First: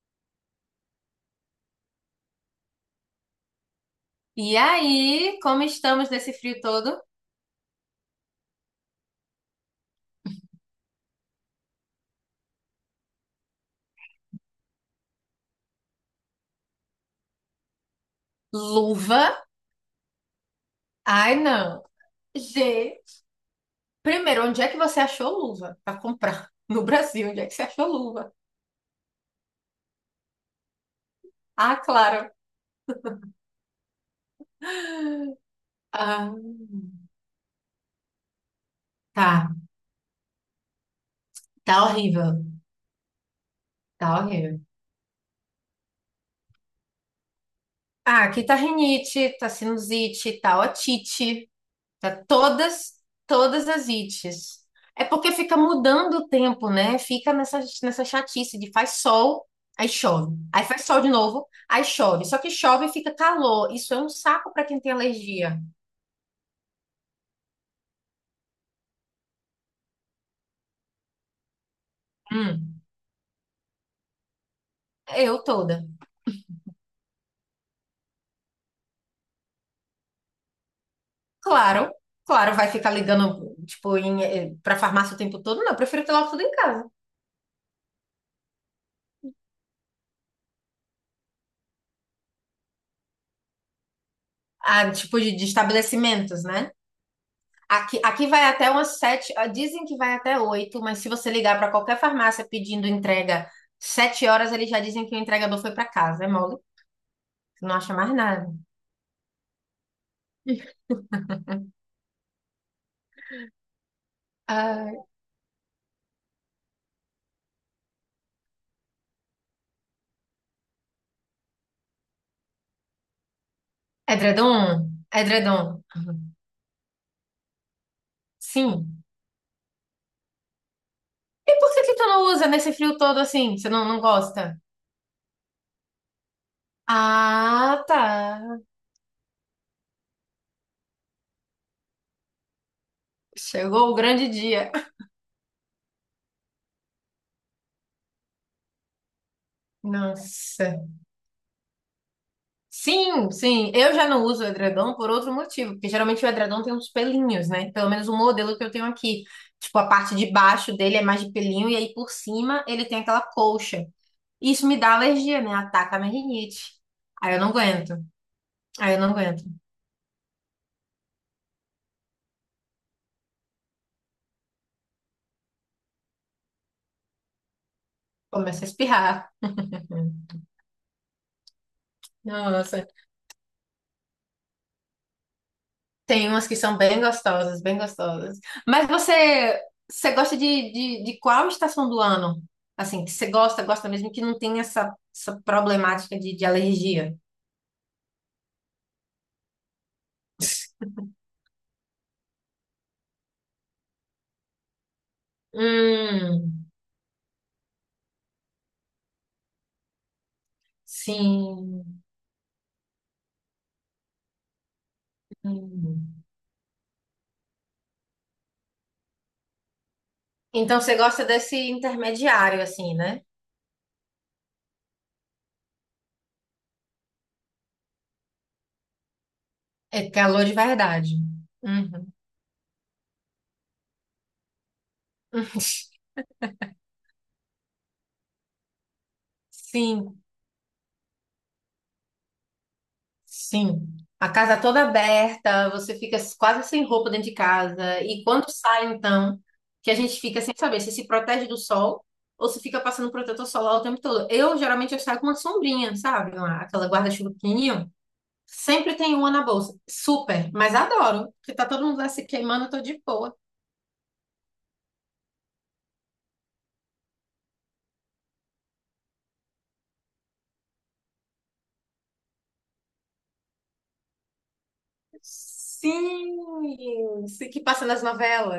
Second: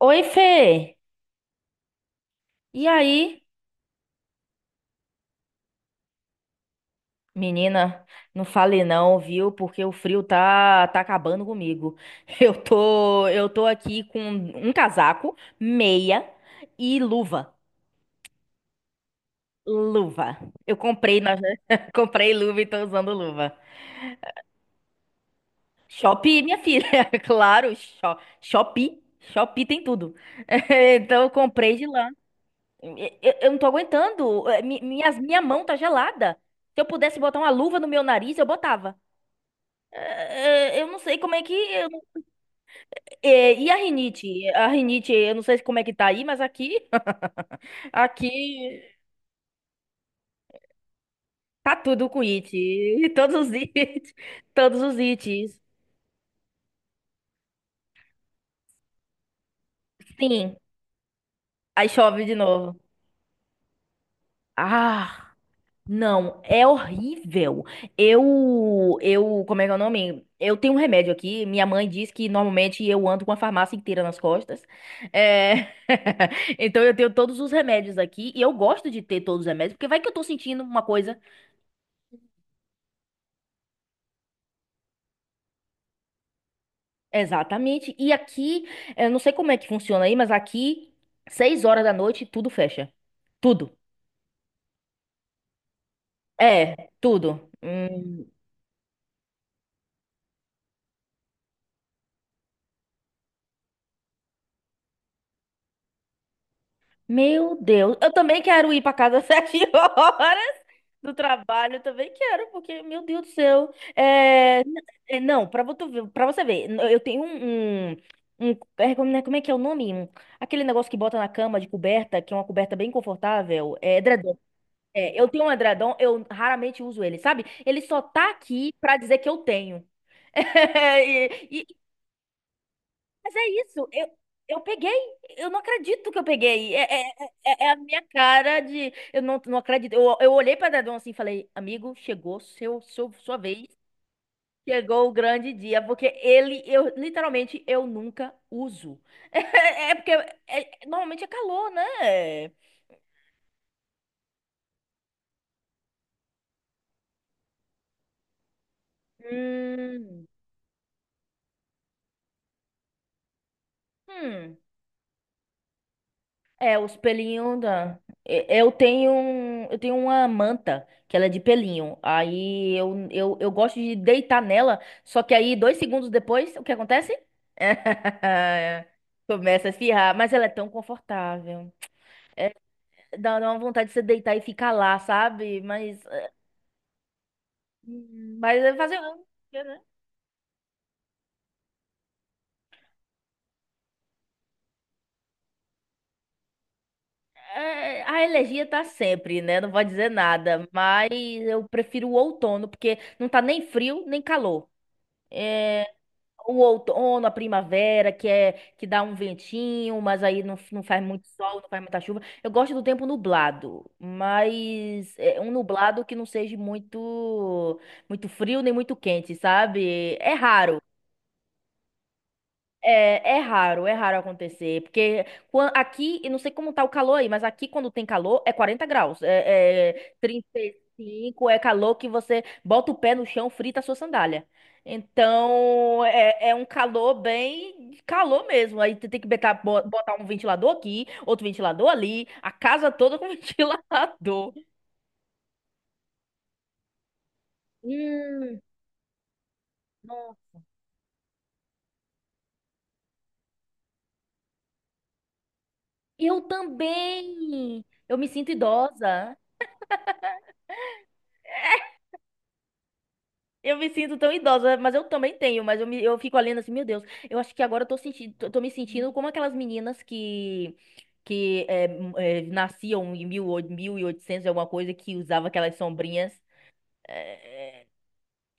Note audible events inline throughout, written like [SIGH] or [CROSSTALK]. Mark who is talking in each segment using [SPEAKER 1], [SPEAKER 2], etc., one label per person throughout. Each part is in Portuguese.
[SPEAKER 1] Oi, Fê. E aí?
[SPEAKER 2] E aí, como estamos nesse frio todo?
[SPEAKER 1] Menina, não fale não, viu? Porque o frio tá acabando comigo. [LAUGHS] Eu tô aqui com um casaco, meia e luva.
[SPEAKER 2] Luva?
[SPEAKER 1] Luva. Eu comprei na
[SPEAKER 2] Ai, não.
[SPEAKER 1] [LAUGHS] comprei luva e tô usando
[SPEAKER 2] Gente,
[SPEAKER 1] luva.
[SPEAKER 2] primeiro, onde é que você achou luva pra
[SPEAKER 1] Shopee,
[SPEAKER 2] comprar?
[SPEAKER 1] minha
[SPEAKER 2] [LAUGHS] No
[SPEAKER 1] filha, [LAUGHS]
[SPEAKER 2] Brasil, onde é que você
[SPEAKER 1] claro,
[SPEAKER 2] achou luva?
[SPEAKER 1] Shopee. Shopee tem tudo. [LAUGHS] Então eu comprei
[SPEAKER 2] Ah,
[SPEAKER 1] de lá.
[SPEAKER 2] claro.
[SPEAKER 1] Eu, eu não tô aguentando. Minha mão tá
[SPEAKER 2] Ah,
[SPEAKER 1] gelada. Se eu pudesse botar uma luva no meu nariz, eu botava.
[SPEAKER 2] tá.
[SPEAKER 1] Eu não sei como é que,
[SPEAKER 2] Tá
[SPEAKER 1] eu não-
[SPEAKER 2] horrível.
[SPEAKER 1] é, e a
[SPEAKER 2] Tá
[SPEAKER 1] rinite?
[SPEAKER 2] horrível.
[SPEAKER 1] A rinite, eu não sei como é que tá aí, mas aqui, [LAUGHS]
[SPEAKER 2] Ah,
[SPEAKER 1] aqui
[SPEAKER 2] aqui tá rinite, tá sinusite, tá otite.
[SPEAKER 1] tá tudo com
[SPEAKER 2] Tá
[SPEAKER 1] it. [LAUGHS]
[SPEAKER 2] todas,
[SPEAKER 1] E todos os
[SPEAKER 2] todas as
[SPEAKER 1] it, [LAUGHS]
[SPEAKER 2] ites.
[SPEAKER 1] todos os
[SPEAKER 2] É porque fica
[SPEAKER 1] ites.
[SPEAKER 2] mudando o tempo, né? Fica nessa chatice de faz sol, aí chove.
[SPEAKER 1] Sim,
[SPEAKER 2] Aí faz sol de novo, aí
[SPEAKER 1] aí chove
[SPEAKER 2] chove.
[SPEAKER 1] de
[SPEAKER 2] Só que
[SPEAKER 1] novo.
[SPEAKER 2] chove e fica calor. Isso é um saco para quem tem
[SPEAKER 1] Ah,
[SPEAKER 2] alergia.
[SPEAKER 1] não, é horrível. Eu, como é que é o nome? Eu tenho um remédio aqui. Minha mãe diz que
[SPEAKER 2] Hum,
[SPEAKER 1] normalmente eu ando com a farmácia inteira nas costas.
[SPEAKER 2] eu
[SPEAKER 1] É...
[SPEAKER 2] toda.
[SPEAKER 1] [LAUGHS] Então eu tenho todos os remédios aqui e eu gosto de ter todos os remédios, porque vai que eu tô sentindo uma coisa.
[SPEAKER 2] Claro, claro, vai ficar ligando, tipo, pra farmácia o tempo todo? Não, eu prefiro ter logo tudo em casa.
[SPEAKER 1] Exatamente. E aqui, eu não sei como é que funciona aí, mas aqui, 6 horas da noite, tudo fecha. Tudo.
[SPEAKER 2] Ah, tipo de estabelecimentos, né?
[SPEAKER 1] É, tudo.
[SPEAKER 2] Aqui, aqui vai até umas sete, ah, dizem que vai até oito, mas se você ligar para qualquer farmácia pedindo entrega sete horas, eles já dizem que o entregador foi para casa, é mole?
[SPEAKER 1] Meu
[SPEAKER 2] Não acha
[SPEAKER 1] Deus. Eu
[SPEAKER 2] mais
[SPEAKER 1] também
[SPEAKER 2] nada.
[SPEAKER 1] quero ir para casa às [LAUGHS] 7 horas do trabalho. Eu
[SPEAKER 2] [LAUGHS]
[SPEAKER 1] também quero, porque, meu Deus do céu.
[SPEAKER 2] Ah,
[SPEAKER 1] Não, para você ver, pra você ver, n- eu tenho um, como é que é o nome? Aquele negócio que bota na cama de coberta, que é uma coberta bem confortável. É edredom.
[SPEAKER 2] edredom,
[SPEAKER 1] É, eu tenho um
[SPEAKER 2] edredom.
[SPEAKER 1] edredom, eu raramente uso ele, sabe? Ele só tá aqui pra
[SPEAKER 2] Sim.
[SPEAKER 1] dizer que eu tenho. [LAUGHS] E-
[SPEAKER 2] E
[SPEAKER 1] e-
[SPEAKER 2] por que que tu não usa nesse frio todo
[SPEAKER 1] mas é
[SPEAKER 2] assim? Você não,
[SPEAKER 1] isso,
[SPEAKER 2] não
[SPEAKER 1] eu,
[SPEAKER 2] gosta?
[SPEAKER 1] eu peguei, eu não acredito que eu peguei. É a
[SPEAKER 2] Ah,
[SPEAKER 1] minha cara
[SPEAKER 2] tá.
[SPEAKER 1] de. Eu não acredito. Eu olhei pra edredom assim e falei, amigo, chegou sua vez.
[SPEAKER 2] Chegou o grande dia.
[SPEAKER 1] Chegou o grande dia, porque ele, eu literalmente, eu nunca uso. [LAUGHS] É, porque
[SPEAKER 2] Nossa.
[SPEAKER 1] normalmente é calor, né?
[SPEAKER 2] Sim, sim. Eu já não uso edredom por outro motivo, porque geralmente o edredom tem uns pelinhos, né? Pelo menos o modelo que eu tenho aqui. Tipo, a parte
[SPEAKER 1] Hum,
[SPEAKER 2] de baixo dele é mais de pelinho e aí por cima ele tem aquela colcha.
[SPEAKER 1] hum.
[SPEAKER 2] Isso me dá alergia, né? Ataca a minha rinite.
[SPEAKER 1] É, os
[SPEAKER 2] Aí eu não
[SPEAKER 1] pelinhos
[SPEAKER 2] aguento.
[SPEAKER 1] da.
[SPEAKER 2] Aí eu não aguento
[SPEAKER 1] Eu tenho uma manta que ela é de pelinho. Aí eu gosto de deitar nela, só que aí 2 segundos depois, o que acontece?
[SPEAKER 2] começa a
[SPEAKER 1] [LAUGHS]
[SPEAKER 2] espirrar.
[SPEAKER 1] Começa a espirrar, mas ela é tão confortável. É,
[SPEAKER 2] Nossa.
[SPEAKER 1] dá uma vontade de você deitar e ficar lá, sabe? Mas,
[SPEAKER 2] Tem
[SPEAKER 1] é,
[SPEAKER 2] umas que são bem gostosas, bem
[SPEAKER 1] hum,
[SPEAKER 2] gostosas.
[SPEAKER 1] mas é
[SPEAKER 2] Mas
[SPEAKER 1] fazer o
[SPEAKER 2] você,
[SPEAKER 1] quê, né?
[SPEAKER 2] você gosta de qual estação do ano? Assim, que você gosta, gosta mesmo que não tem essa, essa problemática de alergia.
[SPEAKER 1] É, a alergia tá sempre, né? Não vou dizer nada, mas eu prefiro o outono porque não tá nem frio nem calor. O
[SPEAKER 2] Hum,
[SPEAKER 1] outono, a primavera, que é que dá um ventinho, mas aí não faz muito sol, não faz
[SPEAKER 2] sim.
[SPEAKER 1] muita chuva. Eu gosto do tempo nublado, mas é um nublado que
[SPEAKER 2] Hum.
[SPEAKER 1] não seja muito muito frio nem muito quente, sabe? É
[SPEAKER 2] Então
[SPEAKER 1] raro.
[SPEAKER 2] você gosta desse intermediário, assim, né?
[SPEAKER 1] É raro acontecer, porque aqui, eu não sei como tá o calor aí, mas aqui quando tem calor é 40 graus,
[SPEAKER 2] É calor
[SPEAKER 1] trinta
[SPEAKER 2] de
[SPEAKER 1] e
[SPEAKER 2] verdade.
[SPEAKER 1] cinco, é calor que
[SPEAKER 2] Uhum.
[SPEAKER 1] você bota o pé no chão, frita a sua sandália.
[SPEAKER 2] [LAUGHS]
[SPEAKER 1] Então, é um calor bem calor mesmo, aí tu tem que botar
[SPEAKER 2] Sim,
[SPEAKER 1] um ventilador aqui, outro ventilador ali, a casa toda com [LAUGHS]
[SPEAKER 2] sim. A
[SPEAKER 1] ventilador.
[SPEAKER 2] casa toda aberta, você fica quase sem roupa dentro de casa. E quando
[SPEAKER 1] Hum,
[SPEAKER 2] sai, então, que a gente fica sem
[SPEAKER 1] nossa.
[SPEAKER 2] saber se se protege do sol ou se fica passando protetor solar o tempo todo. Eu, geralmente, eu saio com uma sombrinha, sabe?
[SPEAKER 1] Eu
[SPEAKER 2] Uma aquela guarda-chuva
[SPEAKER 1] também!
[SPEAKER 2] pequenininho.
[SPEAKER 1] Eu me sinto
[SPEAKER 2] Sempre tem uma
[SPEAKER 1] idosa.
[SPEAKER 2] na bolsa. Super, mas adoro, porque tá todo mundo lá se queimando, eu tô de boa.
[SPEAKER 1] Eu me sinto tão idosa, mas eu também tenho, eu fico olhando assim, meu Deus, eu acho que agora eu tô me sentindo como aquelas meninas que nasciam em 1800 e alguma coisa que usava aquelas sombrinhas,
[SPEAKER 2] Sim, se que passa
[SPEAKER 1] é,
[SPEAKER 2] nas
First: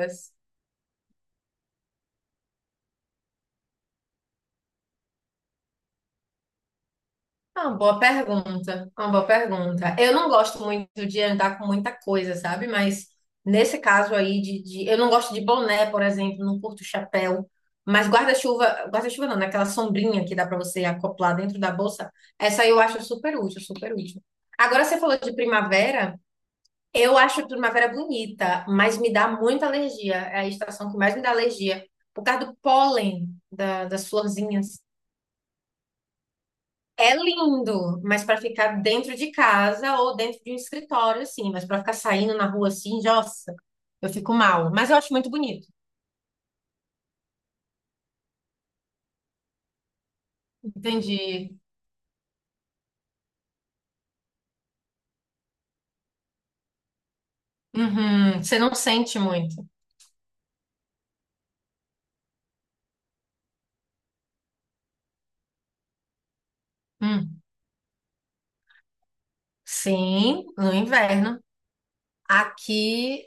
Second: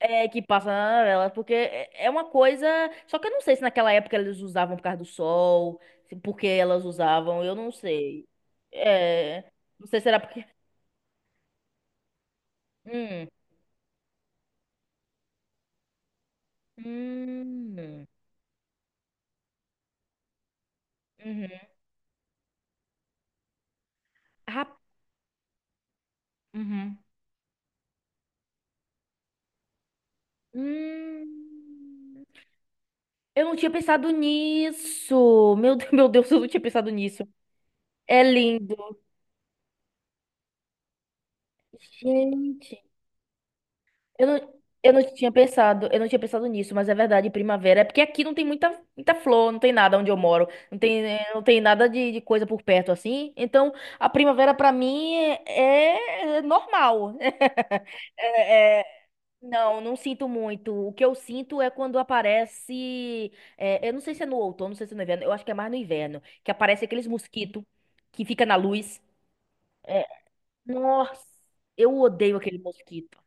[SPEAKER 1] que passa na novela, porque é uma coisa, só que eu não sei se naquela época elas usavam por causa do sol, porque elas usavam, eu
[SPEAKER 2] É
[SPEAKER 1] não
[SPEAKER 2] uma boa
[SPEAKER 1] sei.
[SPEAKER 2] pergunta, é uma boa
[SPEAKER 1] É, não
[SPEAKER 2] pergunta.
[SPEAKER 1] sei se
[SPEAKER 2] Eu
[SPEAKER 1] era
[SPEAKER 2] não
[SPEAKER 1] porque
[SPEAKER 2] gosto muito de andar com muita coisa, sabe? Mas
[SPEAKER 1] Hum.
[SPEAKER 2] nesse caso aí eu não gosto de boné, por exemplo, não curto chapéu,
[SPEAKER 1] Hum.
[SPEAKER 2] mas guarda-chuva, guarda-chuva não, naquela sombrinha que dá pra você acoplar dentro
[SPEAKER 1] Uhum.
[SPEAKER 2] da bolsa, essa aí eu acho super útil, super útil.
[SPEAKER 1] Rap-
[SPEAKER 2] Agora você falou de primavera,
[SPEAKER 1] Uhum.
[SPEAKER 2] eu acho a primavera bonita, mas me dá muita alergia. É a estação que mais me
[SPEAKER 1] Hum,
[SPEAKER 2] dá alergia. Por causa do pólen
[SPEAKER 1] eu não tinha
[SPEAKER 2] da- das
[SPEAKER 1] pensado
[SPEAKER 2] florzinhas.
[SPEAKER 1] nisso. Meu Deus. [LAUGHS] Meu Deus, eu não tinha pensado
[SPEAKER 2] É
[SPEAKER 1] nisso.
[SPEAKER 2] lindo, mas
[SPEAKER 1] É
[SPEAKER 2] para
[SPEAKER 1] lindo.
[SPEAKER 2] ficar dentro de casa ou dentro de um escritório, assim. Mas para ficar saindo na rua
[SPEAKER 1] Gente,
[SPEAKER 2] assim, nossa, eu
[SPEAKER 1] eu
[SPEAKER 2] fico
[SPEAKER 1] não,
[SPEAKER 2] mal. Mas eu acho muito bonito.
[SPEAKER 1] eu não tinha pensado nisso, mas é verdade, primavera. É porque aqui não tem muita flor, não tem nada onde eu moro. Não
[SPEAKER 2] Entendi.
[SPEAKER 1] tem nada de coisa por perto assim. Então, a primavera pra mim é normal. [LAUGHS]
[SPEAKER 2] Uhum, você não
[SPEAKER 1] É,
[SPEAKER 2] sente muito.
[SPEAKER 1] não sinto muito. O que eu sinto é quando aparece. Eu não sei se é no outono, não sei se é no inverno. Eu acho que é mais no inverno. Que aparece aqueles
[SPEAKER 2] Hum.
[SPEAKER 1] mosquitos que fica na luz. É,
[SPEAKER 2] Sim, no
[SPEAKER 1] nossa,
[SPEAKER 2] inverno.
[SPEAKER 1] eu odeio aquele mosquito.
[SPEAKER 2] Aqui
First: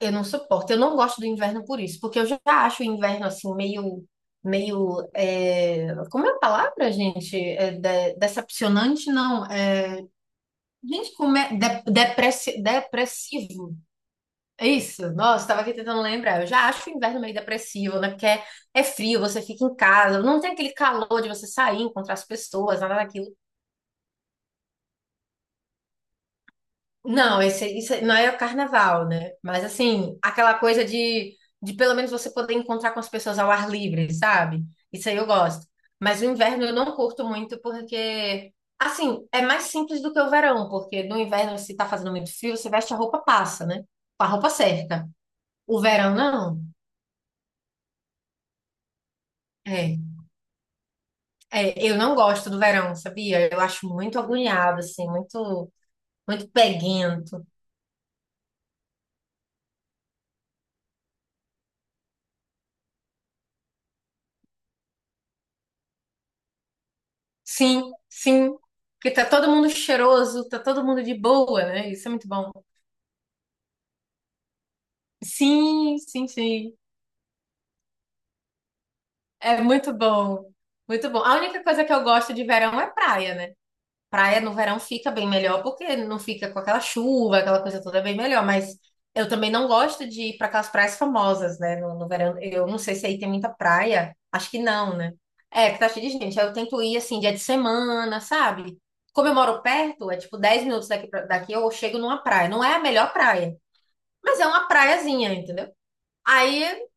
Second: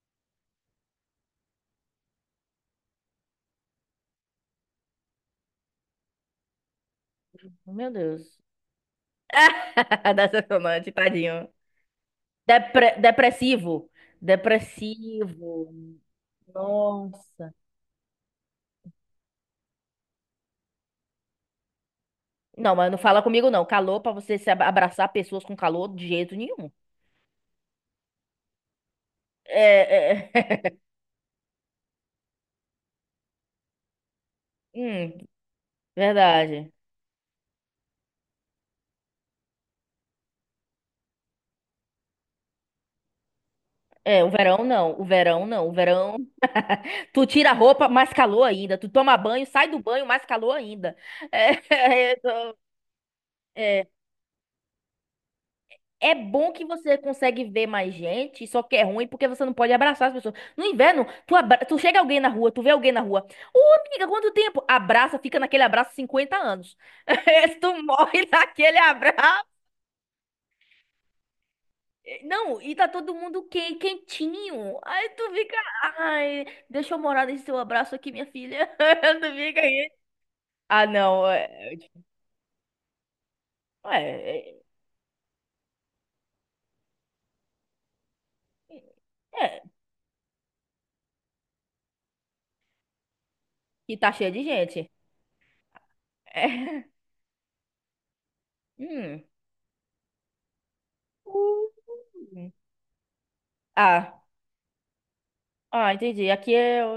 [SPEAKER 2] eu não suporto. Eu não gosto do inverno por isso, porque eu já acho o inverno assim meio, como é a palavra, gente? É
[SPEAKER 1] Meu
[SPEAKER 2] de-
[SPEAKER 1] Deus.
[SPEAKER 2] decepcionante, não?
[SPEAKER 1] [LAUGHS] Decepcionante,
[SPEAKER 2] Gente, como
[SPEAKER 1] tadinho.
[SPEAKER 2] é de- depressi-
[SPEAKER 1] Depre-
[SPEAKER 2] depressivo?
[SPEAKER 1] depressivo.
[SPEAKER 2] É isso. Nossa, estava
[SPEAKER 1] Depressivo.
[SPEAKER 2] aqui tentando lembrar. Eu já acho o inverno meio
[SPEAKER 1] Nossa.
[SPEAKER 2] depressivo, né? Porque é frio, você fica em casa, não tem aquele calor de você sair, encontrar as
[SPEAKER 1] Não,
[SPEAKER 2] pessoas,
[SPEAKER 1] mas
[SPEAKER 2] nada
[SPEAKER 1] não fala
[SPEAKER 2] daquilo.
[SPEAKER 1] comigo, não. Calor pra você se abraçar pessoas com calor de jeito nenhum.
[SPEAKER 2] Não, esse, isso não é o carnaval, né? Mas assim,
[SPEAKER 1] É,
[SPEAKER 2] aquela
[SPEAKER 1] é...
[SPEAKER 2] coisa de pelo menos você poder encontrar com as pessoas ao ar livre, sabe?
[SPEAKER 1] [LAUGHS]
[SPEAKER 2] Isso aí
[SPEAKER 1] Hum,
[SPEAKER 2] eu gosto. Mas o inverno
[SPEAKER 1] verdade.
[SPEAKER 2] eu não curto muito porque, assim, é mais simples do que o verão, porque no inverno, se tá fazendo muito frio, você veste a roupa passa, né?
[SPEAKER 1] É,
[SPEAKER 2] Com a
[SPEAKER 1] o
[SPEAKER 2] roupa
[SPEAKER 1] verão não, o
[SPEAKER 2] certa.
[SPEAKER 1] verão não, o
[SPEAKER 2] O verão,
[SPEAKER 1] verão.
[SPEAKER 2] não.
[SPEAKER 1] Tu tira a roupa, mais calor ainda. Tu toma banho, sai do
[SPEAKER 2] É,
[SPEAKER 1] banho, mais calor ainda. É,
[SPEAKER 2] eu
[SPEAKER 1] [LAUGHS]
[SPEAKER 2] não
[SPEAKER 1] é,
[SPEAKER 2] gosto
[SPEAKER 1] tô-
[SPEAKER 2] do verão, sabia? Eu
[SPEAKER 1] é.
[SPEAKER 2] acho muito agoniado, assim, muito,
[SPEAKER 1] É
[SPEAKER 2] muito
[SPEAKER 1] bom que você consegue
[SPEAKER 2] peguento.
[SPEAKER 1] ver mais gente, só que é ruim porque você não pode abraçar as pessoas. No inverno, tu chega alguém na rua, tu vê alguém na rua. Ô, amiga, quanto tempo? Abraça, fica naquele abraço 50 anos. [LAUGHS] Tu
[SPEAKER 2] Sim,
[SPEAKER 1] morre
[SPEAKER 2] sim.
[SPEAKER 1] naquele
[SPEAKER 2] Porque tá
[SPEAKER 1] abraço.
[SPEAKER 2] todo mundo cheiroso, tá todo mundo de boa, né? Isso é muito bom.
[SPEAKER 1] Não, e tá todo mundo quentinho. Aí tu fica,
[SPEAKER 2] Sim, sim,
[SPEAKER 1] ai,
[SPEAKER 2] sim.
[SPEAKER 1] deixa eu morar nesse seu abraço aqui, minha filha. [LAUGHS] Tu fica
[SPEAKER 2] É
[SPEAKER 1] aí.
[SPEAKER 2] muito bom.
[SPEAKER 1] Ah,
[SPEAKER 2] Muito bom.
[SPEAKER 1] não,
[SPEAKER 2] A única coisa que eu gosto de verão é praia, né? Praia no
[SPEAKER 1] é,
[SPEAKER 2] verão fica bem melhor, porque não fica com aquela chuva, aquela coisa toda é bem melhor, mas
[SPEAKER 1] é,
[SPEAKER 2] eu também
[SPEAKER 1] é,
[SPEAKER 2] não gosto de ir para aquelas praias famosas, né? No verão, eu não sei se aí tem muita
[SPEAKER 1] que tá
[SPEAKER 2] praia,
[SPEAKER 1] cheio de
[SPEAKER 2] acho que
[SPEAKER 1] gente.
[SPEAKER 2] não, né? É, que tá cheio de gente. Aí eu tento
[SPEAKER 1] É. [LAUGHS]
[SPEAKER 2] ir assim, dia de semana, sabe?
[SPEAKER 1] Hum.
[SPEAKER 2] Como eu moro perto, é tipo 10 minutos daqui, pra- daqui eu chego numa praia.
[SPEAKER 1] Uh.
[SPEAKER 2] Não é a melhor praia,
[SPEAKER 1] Ah,
[SPEAKER 2] mas é uma praiazinha, entendeu?
[SPEAKER 1] ah, entendi. Aqui é
[SPEAKER 2] Aí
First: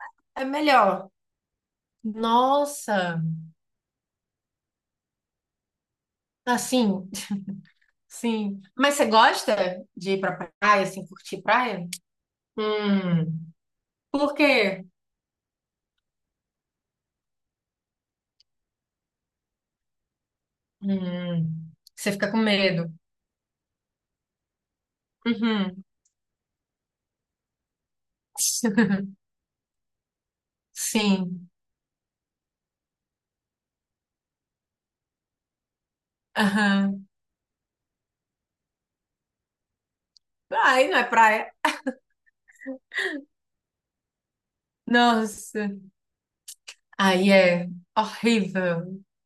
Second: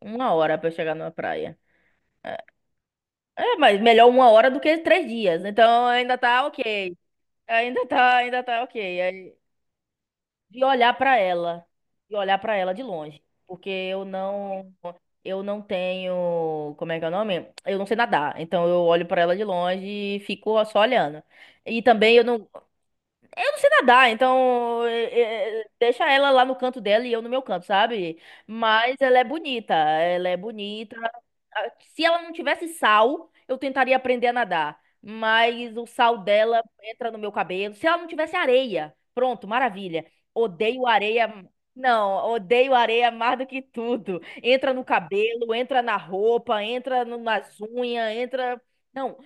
[SPEAKER 1] uma
[SPEAKER 2] é
[SPEAKER 1] hora pra eu chegar numa
[SPEAKER 2] melhor.
[SPEAKER 1] praia.
[SPEAKER 2] Nossa,
[SPEAKER 1] É, mas melhor 1 hora do que 3 dias. Então ainda tá ok.
[SPEAKER 2] assim,
[SPEAKER 1] Ainda tá, ainda
[SPEAKER 2] sim.
[SPEAKER 1] tá
[SPEAKER 2] Mas você
[SPEAKER 1] ok.
[SPEAKER 2] gosta de ir pra
[SPEAKER 1] de
[SPEAKER 2] praia,
[SPEAKER 1] olhar
[SPEAKER 2] assim,
[SPEAKER 1] para
[SPEAKER 2] curtir
[SPEAKER 1] ela,
[SPEAKER 2] praia?
[SPEAKER 1] de olhar para ela de longe,
[SPEAKER 2] Hum.
[SPEAKER 1] porque eu
[SPEAKER 2] Por
[SPEAKER 1] não
[SPEAKER 2] quê?
[SPEAKER 1] eu não tenho, como é que é o nome? Eu não sei nadar, então eu olho para ela de longe e fico só olhando.
[SPEAKER 2] Hum.
[SPEAKER 1] E
[SPEAKER 2] Você
[SPEAKER 1] também eu
[SPEAKER 2] fica com
[SPEAKER 1] não
[SPEAKER 2] medo.
[SPEAKER 1] eu não sei nadar, então
[SPEAKER 2] Uhum.
[SPEAKER 1] deixa ela lá no canto dela e eu no meu canto, sabe? Mas
[SPEAKER 2] [LAUGHS]
[SPEAKER 1] ela é bonita, ela é bonita.
[SPEAKER 2] Sim.
[SPEAKER 1] Ah, se ela não tivesse sal, eu tentaria aprender a nadar. Mas o sal dela
[SPEAKER 2] Aham.
[SPEAKER 1] entra no meu cabelo. Se ela não tivesse areia, pronto, maravilha. Odeio
[SPEAKER 2] Aí não é
[SPEAKER 1] areia.
[SPEAKER 2] praia.
[SPEAKER 1] Não, odeio areia mais do que tudo. Entra no cabelo,
[SPEAKER 2] Nossa.
[SPEAKER 1] entra na roupa, entra
[SPEAKER 2] Aí
[SPEAKER 1] nas
[SPEAKER 2] é
[SPEAKER 1] unhas, entra.
[SPEAKER 2] horrível.
[SPEAKER 1] Não,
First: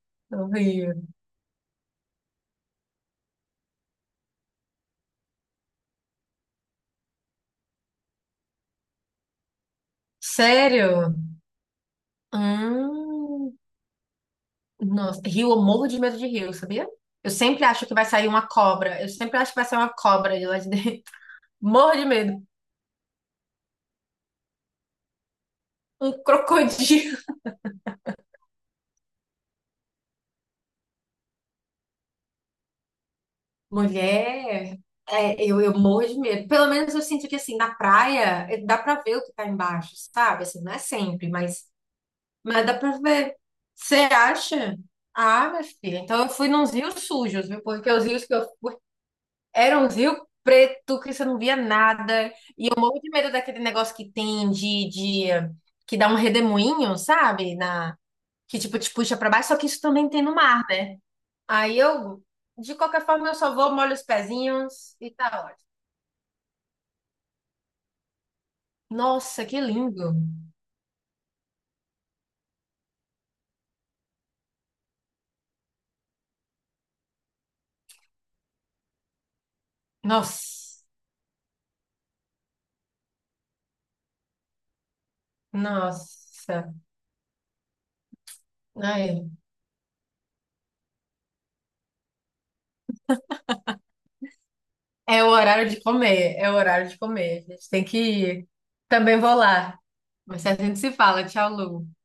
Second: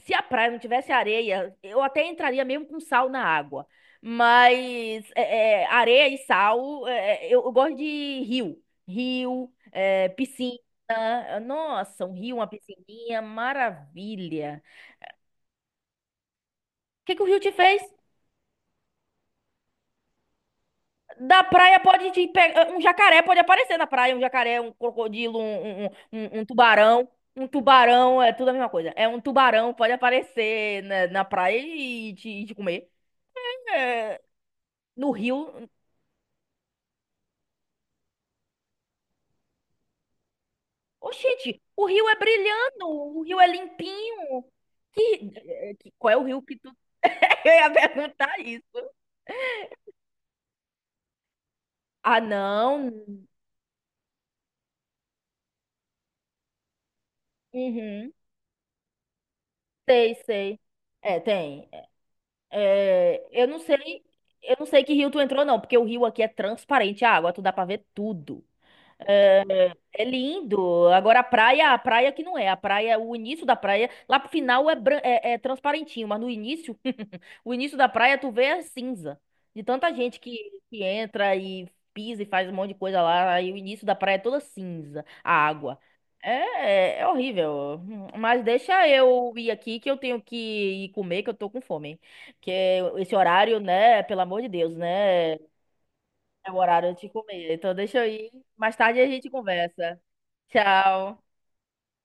[SPEAKER 1] se a praia não tivesse
[SPEAKER 2] Horrível.
[SPEAKER 1] areia, eu até entraria mesmo com sal na água. Mas areia e sal, eu gosto de rio. Rio, piscina.
[SPEAKER 2] Sério?
[SPEAKER 1] Nossa, um rio, uma piscininha,
[SPEAKER 2] Hum.
[SPEAKER 1] maravilha.
[SPEAKER 2] Nossa. Rio, eu morro de medo de rio, sabia?
[SPEAKER 1] O que que o
[SPEAKER 2] Eu
[SPEAKER 1] rio te
[SPEAKER 2] sempre
[SPEAKER 1] fez?
[SPEAKER 2] acho que vai sair uma cobra. Eu sempre acho que vai sair uma cobra de lá de dentro.
[SPEAKER 1] Da
[SPEAKER 2] [LAUGHS]
[SPEAKER 1] praia
[SPEAKER 2] Morro de
[SPEAKER 1] pode te
[SPEAKER 2] medo.
[SPEAKER 1] pegar. Um jacaré pode aparecer na praia. Um jacaré, um crocodilo, um, um, um-
[SPEAKER 2] Um
[SPEAKER 1] um um tubarão.
[SPEAKER 2] crocodilo.
[SPEAKER 1] Um tubarão, é tudo a mesma coisa. É um tubarão, pode aparecer na praia e e te comer. É,
[SPEAKER 2] Mulher,
[SPEAKER 1] no rio.
[SPEAKER 2] eu morro de medo. Pelo menos eu sinto que, assim, na praia, dá pra ver o que tá embaixo, sabe? Assim, não é sempre,
[SPEAKER 1] Oxente, o rio é
[SPEAKER 2] mas dá
[SPEAKER 1] brilhando,
[SPEAKER 2] pra
[SPEAKER 1] o
[SPEAKER 2] ver.
[SPEAKER 1] rio é
[SPEAKER 2] Você
[SPEAKER 1] limpinho.
[SPEAKER 2] acha? Ah, minha filha,
[SPEAKER 1] Qual é
[SPEAKER 2] então
[SPEAKER 1] o
[SPEAKER 2] eu
[SPEAKER 1] rio
[SPEAKER 2] fui
[SPEAKER 1] que tu.
[SPEAKER 2] nos rios
[SPEAKER 1] [LAUGHS]
[SPEAKER 2] sujos,
[SPEAKER 1] Eu
[SPEAKER 2] viu?
[SPEAKER 1] ia
[SPEAKER 2] Porque os rios que
[SPEAKER 1] perguntar
[SPEAKER 2] eu...
[SPEAKER 1] isso.
[SPEAKER 2] Eram uns rios preto que você não via
[SPEAKER 1] Ah,
[SPEAKER 2] nada. E eu
[SPEAKER 1] não.
[SPEAKER 2] morro de medo daquele negócio que tem de... que dá um redemoinho, sabe? Na...
[SPEAKER 1] Uhum.
[SPEAKER 2] Que, tipo, te puxa pra baixo. Só que isso também
[SPEAKER 1] Sei,
[SPEAKER 2] tem no
[SPEAKER 1] sei.
[SPEAKER 2] mar, né?
[SPEAKER 1] É, tem.
[SPEAKER 2] Aí eu... De qualquer
[SPEAKER 1] É,
[SPEAKER 2] forma, eu
[SPEAKER 1] eu
[SPEAKER 2] só
[SPEAKER 1] não
[SPEAKER 2] vou, molho os
[SPEAKER 1] sei, eu não sei que
[SPEAKER 2] pezinhos
[SPEAKER 1] rio
[SPEAKER 2] e
[SPEAKER 1] tu entrou,
[SPEAKER 2] tá
[SPEAKER 1] não,
[SPEAKER 2] ótimo.
[SPEAKER 1] porque o rio aqui é transparente a água, tu dá pra ver tudo. É,
[SPEAKER 2] Nossa, que
[SPEAKER 1] é
[SPEAKER 2] lindo.
[SPEAKER 1] lindo. Agora a praia que não é. A praia, o início da praia, lá pro final é transparentinho, mas no início, [LAUGHS] o início da praia tu vê é cinza. De tanta gente que
[SPEAKER 2] Nossa,
[SPEAKER 1] entra e pisa e faz um monte de coisa lá, aí o início da praia é toda cinza, a água. É,
[SPEAKER 2] nossa.
[SPEAKER 1] é horrível. Mas deixa
[SPEAKER 2] Ai,
[SPEAKER 1] eu ir aqui que eu tenho que ir comer, que eu tô com fome. Que é esse horário, né, pelo amor de Deus,
[SPEAKER 2] é o
[SPEAKER 1] né?
[SPEAKER 2] horário de comer,
[SPEAKER 1] É
[SPEAKER 2] é o
[SPEAKER 1] o
[SPEAKER 2] horário
[SPEAKER 1] horário
[SPEAKER 2] de
[SPEAKER 1] de
[SPEAKER 2] comer.
[SPEAKER 1] comer.
[SPEAKER 2] A gente
[SPEAKER 1] Então
[SPEAKER 2] tem
[SPEAKER 1] deixa
[SPEAKER 2] que
[SPEAKER 1] eu ir.
[SPEAKER 2] ir.
[SPEAKER 1] Mais tarde a
[SPEAKER 2] Também
[SPEAKER 1] gente
[SPEAKER 2] vou lá.
[SPEAKER 1] conversa.
[SPEAKER 2] Mas a gente se
[SPEAKER 1] Tchau.
[SPEAKER 2] fala. Tchau, Lu.